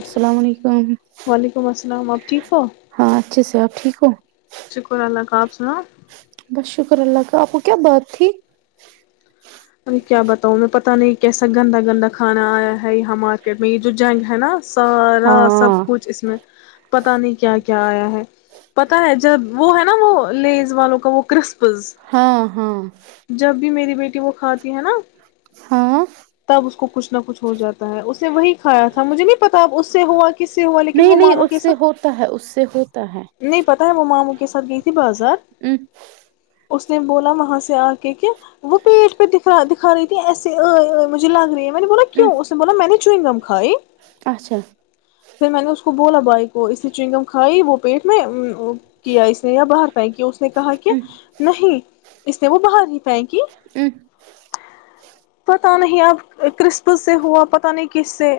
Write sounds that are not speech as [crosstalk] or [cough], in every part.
السلام علیکم وعلیکم السلام آپ ٹھیک ہو ہاں اچھے سے ٹھیک ہو شکر اللہ کاابسلام بس شکر اللہ کا آپ کو کیا بات تھی اے کیا بتاؤ میں پتہ نہیں کیسا گندا گندا کانا آیا ہے یہاں مارکیٹ میں یہ جو جائیں گے ہے نا سارا سب ہاں کچھ اس میں پتا نہیں کیا کیا آیا ہے پتا ہے جو جب وہ ہے نا وہ لیز والوں کا وہ کرسپ ہاں ہاں [inaudible] کھاتی ہے نا ہاں تب اس کو کچھ نہ کچھ ہو جاتا ہے اس نے وہی کھایا تھا مجھے نہیں پتا ا اس سے ہوا کہ نہیں نہیں اس سے ہوتا ہے اس سے ہوتا ہے سات گئی تھی بازار [inaudible] اس نے بولا وہاں سے آ کے کہ وہ پیٹ پ دکھا دکھا رہی تھی ایسے آئی مجھے لگ رہی ہے میںنے بولا ام کیوں اس نے بولا میں نے چوئییں گم کھائی اچھا پھر میں نے اس کو ب بولا بائی کو اس نے چنگم کھائی وہ پیٹ میں کیا اس نے یا باہر پائ کیا اس نے کہا کہ ام نہیں اس نے وہ باہر ہی پائ کی ام پتا نہیں اب کرسپ سے ہوا پت نہیں کس سے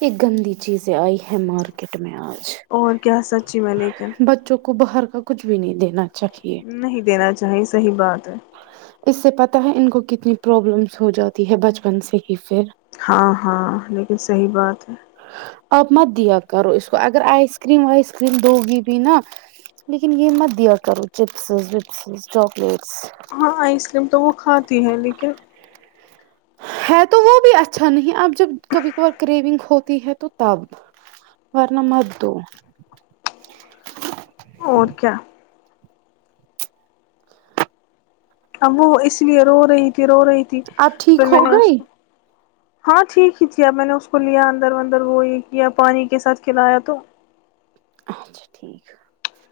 ایک گندی چیزیں آئی ہے مارکیٹ میں آج اور کیا سچی میں لیکن بچوں کو باہر کچھ بھی نہیں دینا چاہیے نہیں دینا چاہیے صحیح بات ہے اس سے پت ہے ان کو کتنی پرابلمز ہو جاتی ہے بچپن سے ہی پھر ہاں ہاں لیکن صحیح بات ہے اپ مت دیا کرو اس کو اگر آئس کریم وائس کریم دو گی بھی نا لیکن یہ مت دیا کرو چپسز وپسز چاکلیٹ ہاں آئس کریم تو وہ کھاتا ت ہیں لیکن ہے تو وہ بھی اچھا نہیں اب جب کبھی کبھار کریوننگ ہوتی ہے تو تب ورنہ مت دو اور کیا اب وہ اس لیے رو رہی تھی رو رہی تھی اب پھر ٹھیک میں ہو نے اس گئی کو ہاں ٹھیک ہی تھی اب میں نے اس کو لیا اندر ودر وہ یہ کیا پانی کے ساتھ کھلایا تو اچھا ٹھیک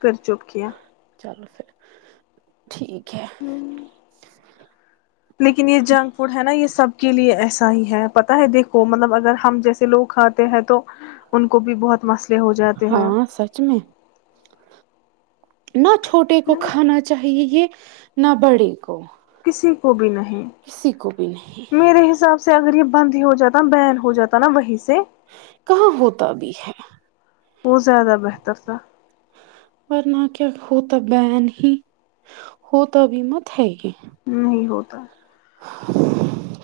پھر چپ کیا چلو پھر ٹھیک [unintelligible] لیکن یہ جنک فوڈ ہے نا یہ سب کے لیے ایسا ہی ہے پتاہ ہے دیکھو مطلب اگر ہم جیسے لوگ کھاتے ہیں تو ان کو بھی بہت مسلہ ہاں سچ میں نہ چھوٹے کو کھانا چاہیے یہ نہ بڑھے کو کسی کو بھی نہیں کسی کو بھی نہیں میرے حساب سے اگر یہ بند ہی ہو جاتا بین ہو جاتا نا وہیں سے کہاں ہوتا بھی ہے وہ زیادہ بہتر تھا ورنہ کیا ہوتا بین ہی ہو تو ابھی مت ہے یہ نہیں ہوتا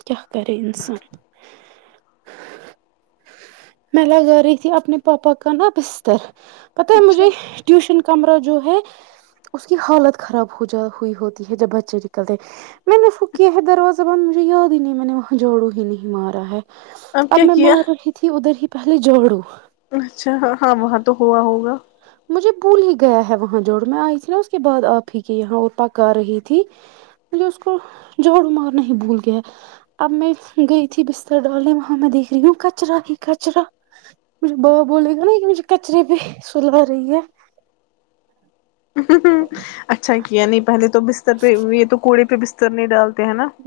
کیا کرے انسان میں لگیر تھی اپنے پاپا کاا بستر پتا ہے اچھا مجھے ٹیوشن کمرہ جو ہے اس کی حالت خراب ہو جائی ہوتی ہے جب بچے نکلتے منو سک ہے دروازہ بند یاد ہی نہیں میں نے وہاں جھاڑو ہی نہیں مارا ہے اب میں کیا مار رہی تھی ادھر ہی پہلے جوڑو اچھا ہاں ہاں وہاں تو ہوا ہوگا مجھے بھول ہی گیا ہے وہاں جوڑ میں آئی تھی نا اس کے بعد آپ ہی کی یہاں اور پکا رہی تھی مجھے اس کو جوڑ مارنا ہی بھول گیا اب میں گئی تھی بستر ڈالنے وہاں میں دیکھ رہی ہوں کچرا ہی کچرا مجھے بابا بولے گا نا کہ مجھے کچرے پہ سل با رہی ہے یعنی پہلے تو بستر پہ یہ تو کوڑے پہ بستر نہیں ڈالتا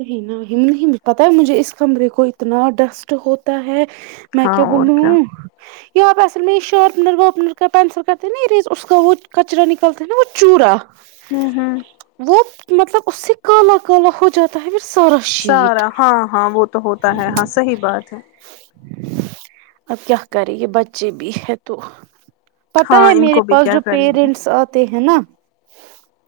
رہ ن ہم [unintelligible] پتا ہے مجھے اس کمرے کو اتنا ڈسٹ ہوتا ہے میں ہاں کیا اور بولولوں یہ پینسل میں شارپنر وارپنر کا پینسل کرتے نا اریز اس کا وہ کچرا نکلتا ہے نا وہ چورا ہاں ہاں وہ مطلب اس سے کالا کالا ہو جاتا تاہم [unintelligible] سارا ہاں ہاں وہ تو ہوتا ہے ہاں صحی بات ہے اب کیا کریں یہ بچے بھی ہے تو پتا ہاں ہے ان میرے کو بھی پاس کیا جو کریں گے پیرنٹس آتے ہیں نا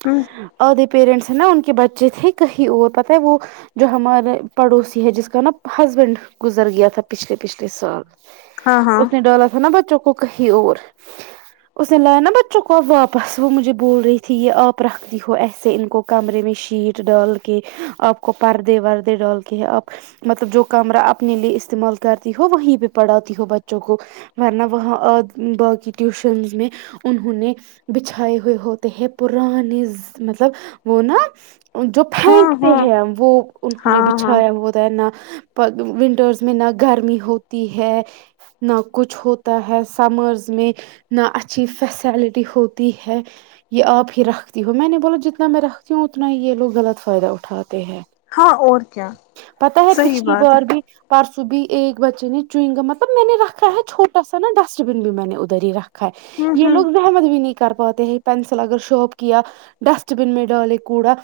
ہ اور د [unintelligible] پیرنٹس ہیں نا ان کے بچے تھے کہیں اور پت ہے وہ جو ہمارے پڑوسی ہے جس کا نا ہسبینڈ گزر گیا تھا پچھلے پچھلے سال ہاں ہاں اس نے ڈرالا تھا نا بچوں کو کو کہیں اور اس نے لایا نا بچوں کوب واپس وہ مجھے بول رہی تھی یہ آپ رکھ دی ہو ایسے ان کو کمرے میں شیٹ ڈال کے آپ کو پردے دے ڈال کے ہے آپ مطلب جو کمرہ اپنے لیے استعمال کرتی ہو وہیں پہ پڑھاتی ہو بچوں کو ورنہ وہاں باقی ٹیوشنس میں انہوں نے بچھائے ہوئے ہوتے ہیں پرانے مطلب وہ نا جو ہاں پک [unintelligible] ہاں ہیں وہ انہوں نے ہاں ہاں بچھایا ہوتا ہے نا ونٹرس میں نہ گرمی ہوتی ہے نہ کچھ ہوتا ہے سمرز میں نہ اچھی فیسلٹی ہوتی ہے یہ آپ ہی رکھتی ہو میں نے بولا جتنا میں رکھتی ہوں اتنا ہی یہ لوگ غلط فائدہ ہو ہاں اور کیا پتا ہے صحیح پچھلی بات ہے بار بھی پرسو بھی ایک بچے نے چوئیں گا مطلب میں نے رکھا ہے چھوا سا نا ڈسٹ بن بھی میں نے ادھر ہی رکھا ہے یہ لوگ ہ مدبنی کر پاتے ہیں پینسل اگر شارپ کیا ڈسٹ بن میں ڈالے کوڑا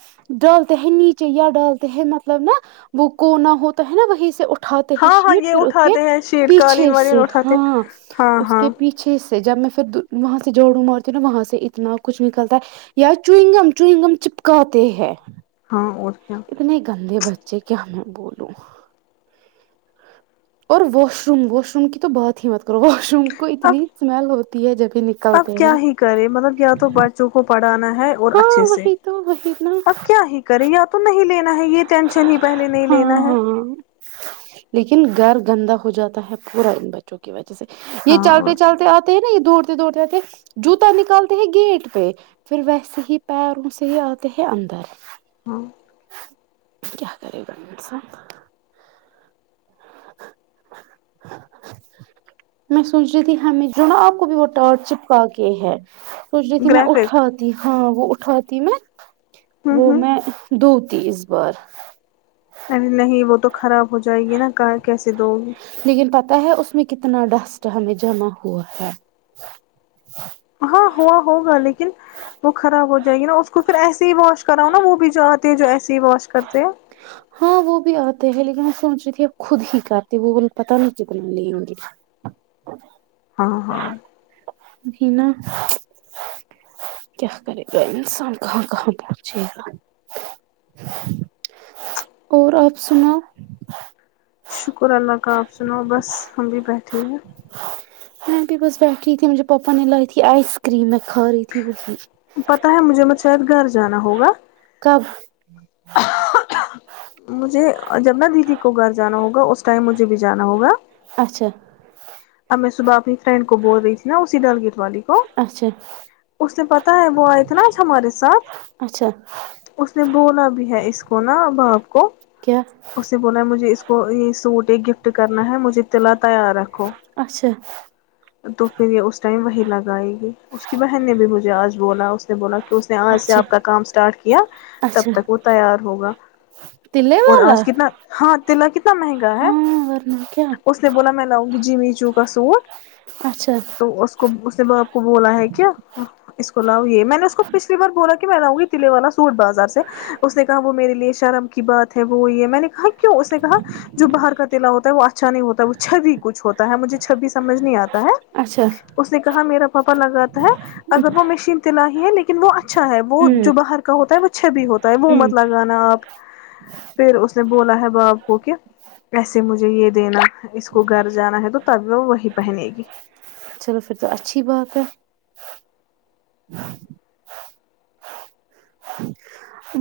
ڈالتے ہیں نیچے چیا ڈالتے ہیں مطلب نا وہ کونا ہوتا ہے نا وہیں سے اٹھ اٹھاتے ہیں ہاں ہاں شیٹ یہ پھر اس کے اٹھاتے ہیں شیٹ پیچھے قالین والین سے اٹھاتے ہاں ہاں اس ہاں کے پیچھے سے جب میں پھر وہاں سے جوڑو مارتی ہوں نا وہاں سے اتنا کچھ نکلتا ہے یا چوئنگم چوئگم چپکاتے ہے ہاں اور کیا اتنے گندے بچے کہ ہمیں بولو اور واش روم واش روم کی تو بات ہی مت کرو واش روم کوئی اب اتنی سمل ہوتی ت ہے جبہ اب کیا ہی کرے مطلب یا تو بچوں کو پڑھانا ہے اور ہاں اچھے سے وہی تو وہی نا اب کیا ہی کرے یا تو نہیں [unintelligible] ہے یہ ٹینشن ہی پہلے نہیں ہاں لینا ہے ہاں لیکن گھر گندا ہو جاتا ہے پورا دن بچوں کی وجہ یہ ہاں اور چلتے کیا چلتے آتے ہیں نا یہ دور دوڑتےتے جوتا نکالتے ہیں گیٹ پہ پھر ویسے ہی پیروں سے ہی آتے ہیں اندر ہاں کیا کرے گ صاح میں سوچ رہی تھی ہم جو نا آپ کو بھی وہ ٹار چپکا کے ہے [inaudible] سچ رہی تھی میں گرافک اٹھات ت ہاں وہ اٹھاتی میں ہوں وہ ہوں میں دو تیس بار ارے نہیں وہ تو خراب ہو جائے گی نا کہ کیسے دو گ لیکن پتا ہے اس میں کتنا ڈسٹ ہمیں جمع ہوا ہے ہاں ہوا ہوگا لیکن وہ خراب ہو جائے گی نا اس کو پھر ایسے ہی واش کراؤ نا وہ بھی جو آتے ہے جو ایسے ہی واش کرتے ہیں ہاں وہ بھی آتے ہیں لیکن وہ سوچ رہی تھی ا خود ہی کہتی وہ بول پت نہیں کتل میں لوں گی ہاں ہاں [inaudible] نا کیا کرے گا انسان کہاں کہاں پہنچے گا اور آپ سنا شکر اللہ کا آپ سنو بس ہم بھی بیٹھے ہیں میں بھی بس بیٹھیی تھی مجھے پاپا نے لائی تھی آئس کریم میں کھا رہی تھی بی [inaudible] پتا ہے مجھے متھ شید گار جانا ہوگا ہ [inaudible] مجھے جب ن دیدی کو گھر جانا ہوگا اس ٹائم مجھے بھی جانا ہوگا اچھا سوبای [inaudible] فرینڈ کو بول رہی تھی نا اسی ڈل گیٹ والی کو اچھا اس نے پتا ہے وہ آئے اتناج ہمارے ساتھ اچھا اس نے بولا بھی ہے اس کو نا باپ کو کیا اس نے بولا مجھے اس کو کو یہ سوٹ ایک گفٹ کرنا ہے مجھے تلا تیار رکھو اچھا تو پھر یہ اس ٹائم وہی لگائے گی اس کی بہن نے بھی مجھے آج بولا اس بولا کہ اس نے آج سے اچھا آپ کا کام اسٹارٹ کیا تب اچھا تک وہ تیار ہوگا تلے اور والا آج کتنا ہاں تنا کی مہنگا ہے ہاں ورنہ کیا اس نے بولا میں لاؤ جی چ ک سوٹ اچھا [inaudible] تو اس کو اس بپ کو بولا ہے کیا اس کو لاؤ یہ میں نے اس کو پچھلی بار بولا کہ میں لاؤں گی تلعے والا سوٹ بازار سے اس نے کہا وہ میرے لیے شرم کی بات ہے وہ ہے میں نے کہا کیوں اس نے کہا جو باہر کا تع ہوتا ہے وہ اچھا نہیں ہوتا ہے وہ چھ بھی کچھ ہوتا ہے مجھے چھب بھی سمجھ نہیں آتا ہے اچھا اس نے کہا میرا ا لگت ہے اگر وہ مشین [inaudible] نا ہی ہے لیکن وہ اچھا ہے وہ ہوں جو باہر کا ہوتا ہے وہ [inaudible] اچھا بھی ہوتا وہ ہوں مت لگانا آپ پھر اس نے بولا ہے باپ کو کہ ایسے مجھے یہ دینا اس کو گھر جانا ہے تو وہ وہی پہنے گی چلو پھر تو اچھی بات ہے [inaudible]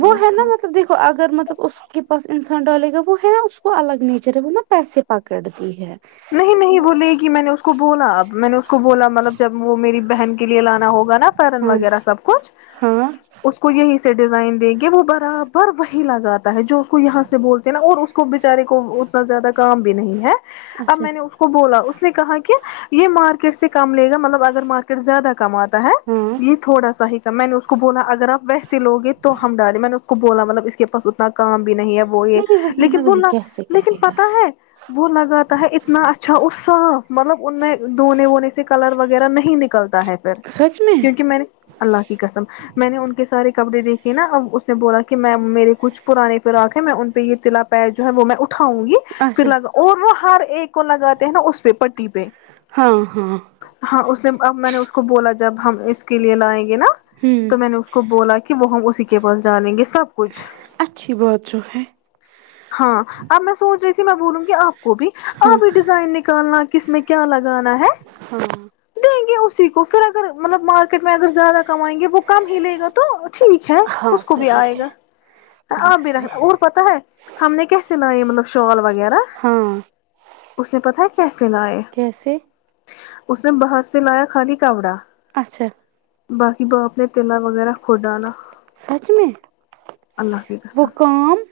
وہ اور ہے نا کیا مطلب دیکھو اگر مطلب اس کے پاس انسان ڈالے گا وہ ہے نا اس کو الگ نیچر ہے وہ نا پیسے پکڑ دی ہے نہیں نہیں وہ لے گی میں نے اس کو بولا اب میں نے اس کو بولا مطلب جب وہ میری بہن کے لیے لانا ہوگا نا فرن ہاں وغیرہ سب کچھ ہاں اس کو یہی سے ڈیزائن دیں گے وہ برابر وہی لگاتا ہے جو اس کو یہاں سے بولتے ہیں نا اور اس کو بےچارے کو اتنا زیادہ کام بھی نہیں ہے اب اچھا میں نے اس کو بولا اس نے کہا کہ یہ مارکیٹ سے کم لے گا مطلب اگر مارکیٹ زیادہ کماتا ہے ہاں یہ تھوڑا سا ہی کم میں نے اس کو بولا اگر آپ سے لوگے تو ہم ڈالے میں نے اس کو کو بولا مطلب اس کے پاس اتنا کام بھی نہیں ہے وہ یہ نہیں وہی لیکن نہ وہ وہی کیسے لیکن کرے گا پتا ہے وہ لگا اتنا اچھا اور صاف مطلب ان میں دھونے وونے سے کلر وغیرہ نہیں نکلتے ہے پھر کیونکہ میں نے اللہ کی قسم میں نے ان کے سارے کپڑے دیکھے نا ا اس نے بولا کہ میں میرے کچھ [unintelligible] پ پرانے پر آاک ہیں میں ان پہ یہ [unintelligible] تلا پ ہے جو ہے وہ میںٹ [unintelligible] اٹھاؤں گی پھر اچھا لگا اور وہ [unintelligible] ایک کو لگاتے ہیں نا اس پہ [unintelligible] پٹی پہ ہاں ہاں ہاں اس نے اب میں نے اس کو بولا جب ہم اس کے لیے لائیں گ نا ہوں تو میں نے اس کو بولا کہ وہ ہم اس کے پاس جانیں گے [unintelligible] سب کچھ اچھی بات جو ہے ہاں اب میں سوچ رہی تھی میں بولوں گی آپ کو بھی ہاں آپ بھی ڈیزائن نکالنا اسس میں کیا لگا گا ہے ہاں دیں گے اس کوھر اگر مطلب مارکیٹ میں اگر زیادہ کائیں گے وہ کم ہی لے گا تو ٹھیک ہے ہاں اس کو بھی صحیح آئے ہے گا نہیں آپ بھی رنا صحیح اور پتا ہے ہم نے کیسے لائے مطلب شال وغیرہ ہاں [inaudible] اس نے پتہ ہے کیسے لائے کیسے [unintelligible] اس نے باہر سے لایا خالی کاوڑا اچھا باقی باپ نے تلہ وغیرہ کھ ڈالا سچ میں اللہ کے گس وہ کام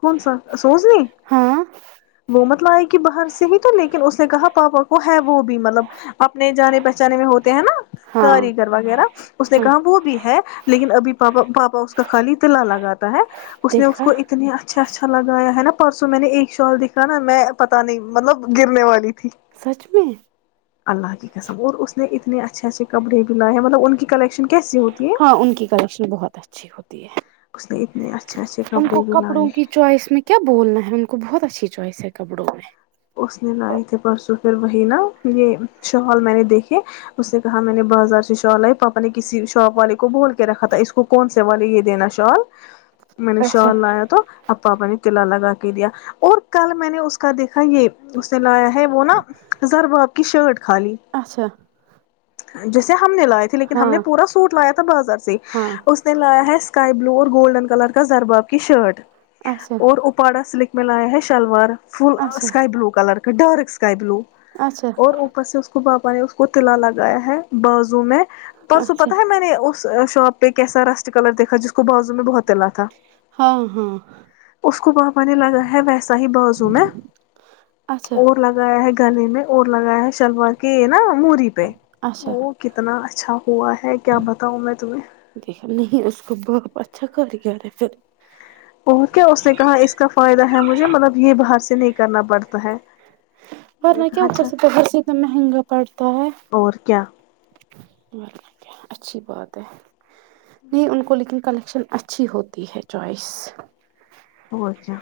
کون سا سوز نہیں ہاں وہ مطلب آ ہے کہ باہر سے صی تو لیکن اس کہا پاپا کو ہے وہ بھی مطلب اپنے جانے پہچان میں ہوتے ہیں نا ہاں کاریگر وغیرہ اس نے ہاں کہا وہ بھی ہے لیکن ابھی پاپا پاپا اس کا خالی تیلا لگا ہاوتا ہے اس نے اس دیکھا کو اتنی اچھے اچھا اچھا لگایا ہے نا پرسوں میں نے ایک شال دکھا نا میں پت نہیں مطلب گرنے والی تھی سچ میں اللہ کی قسم اور اس نے اتنے اچھے اچھے کپڑے بھی لائے ہیں مطلب ان کی کلیکشن کیسی ہوتی ہے ہاں ان کی کلیکشن بہت اچھی ہوتی ہے اس نے اتنے اچھے اچھے ان کو کپڑے بھی کپڑوں لائے کی چوائس میں کیا بولنا ہے ان کو بہت اچھا اچھی چوائس ہے کپڑوں میں اس نے لائے تھے پرسوں پھر وہی نا یہ شہال میں نے دیکھی اس نے کہا میں نے بازار سے شال آئی پاپا نے کسی شاپ والے کو بول کے رکھا تھا اس کو کون سے والے یہ دینا شال میں نے اچھا شال لایا تو ااپا نے تلا لگا کے دیا اور کل میں نے اس کا دیکھ یہ اس نے لایا ہے وہ نا زربات کشرٹ اچھا جیسے ہم نے لائے تھے لیکن ہم نے ہاں پورا سوٹ لایا تھا بازار سے ہاں اس نے لایا ہے اسکائی بلو اور گولڈن کلر کا زرباب کی شرٹ اچھا اور ا پاڑا سلک میںلاائے ہے شلوار فل اچھا اسکائی بلو کلر ڈور اسکائی بلو اچھا اور اوپر سے اس کو باپ اس کو ت للا لگا گیا ہے بازو میں پرسو اچھا پتا ہے میں نے اس شاپ تو کی سا رسٹ کل دیکھا ج بازو میں بہت تلا تھا ہاں ہاں اس کو بپا نے لگا ہے ویسا ہی بازو میں اچھا اور لگایا ہے گلے میں اور لگایا ہے شلوار کے نا موری پہ اچھا وہ کتناچا چھا ہوا ہے کیا بتاؤں میں تمہیں دیکھا نہیں اس کو باپ اچھا کر گ رہے پھر پہنچ کیا اس نے کہا اس کا فائدہ ہے مجھے مطلب یہ باہر سے نہیں کرنا پڑتا ہے میں نے ورنہ کیا کہا اوپر اچھا سے پہس اتنا مہنگا پڑتا ہے اور کیا اچھی بات ہے نہیں ان کو لیکن کلیکشن اچھی ہوتی ہے چوائس او اچھا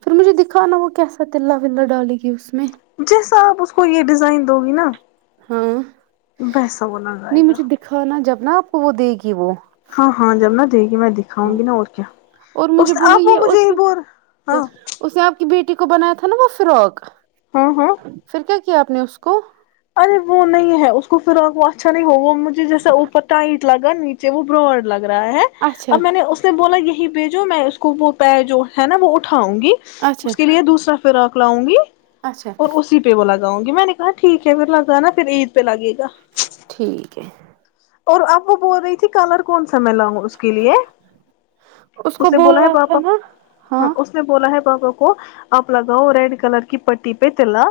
پھر مجھے دکھا نا وہ کیسا ت ولا ڈالے گی اس میں جس آپ اس کو یہ ڈ دو گی نا [unintelligible] ہاں [unintelligible] ویسا وہ لگائے نہیں گا مجھے دکھا نا جب [unintelligible] نہ پ وہو دک وہ [unintelligible] ہاں ہاں جامنا [unintelligible] د کہ میں دکھاؤں گی نا اور کیا اور اس مجھے بولو آپ یہ مجھے اس میں کیا ہاں اس نے آپ کی بیٹی کو بنایا تھا نا وہ فرک ہاں ہاں [unintelligible] پھر کیا [unintelligible] کیا آپ نے اس کو ارے وہ نہیں ہے اس کو فرااک وہ اچھا نہیں ہو وہ مجھے جیسا اوپر ٹائٹ لگا نیچے وہ براڈ لگا رہا ہے اچھا اب میں نے اس نے بولا یہ ہی بھیجو میں اس کو وہ پ جو ہے نا وہ اٹھا ؤں گی اچھا اس کے لیے دوسرا [unintelligible] فراق لاؤں گی اچھا [unintelligible] اور اسی پہ وہ ل [unintelligible] یوزیبل ٹیگ گاںی میں نے کہا ٹھیک [unintelligible] ھر لگانا پھر عید پہ لگے گا [unintelligible] ٹھیک ہے [unintelligible] اور آپ وہ بول رہی تھی کلر کون سا [unintelligible] میں میں لاؤں گا اس کے لیے کو اس نے بولا ہے بولنا تھا پاپا نا ہاں اس نے بولا ہے پا کو آپ لگاؤ ریڈ کلر کی پٹی پہ [unintelligible] تلا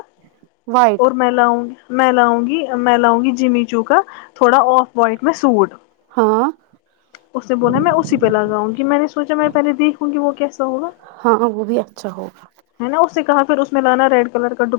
وائٹ اور میں ل آؤں گی [unintelligible] میں لاؤں گی میں لاؤںی جمی چوکا تھوڑا اور [unintelligible] وائٹ میں سوٹ ہاں اس نے بولا میں اسی پہ لگاؤں گی میں نے سوچا میں پہلے دیکھوں گی وہ کیسا ہوگا ہاں وہ بھی اچھا ہوگا ہے نا اس سے کہاھر اس میں لانا ریڈ کلر کا ڈو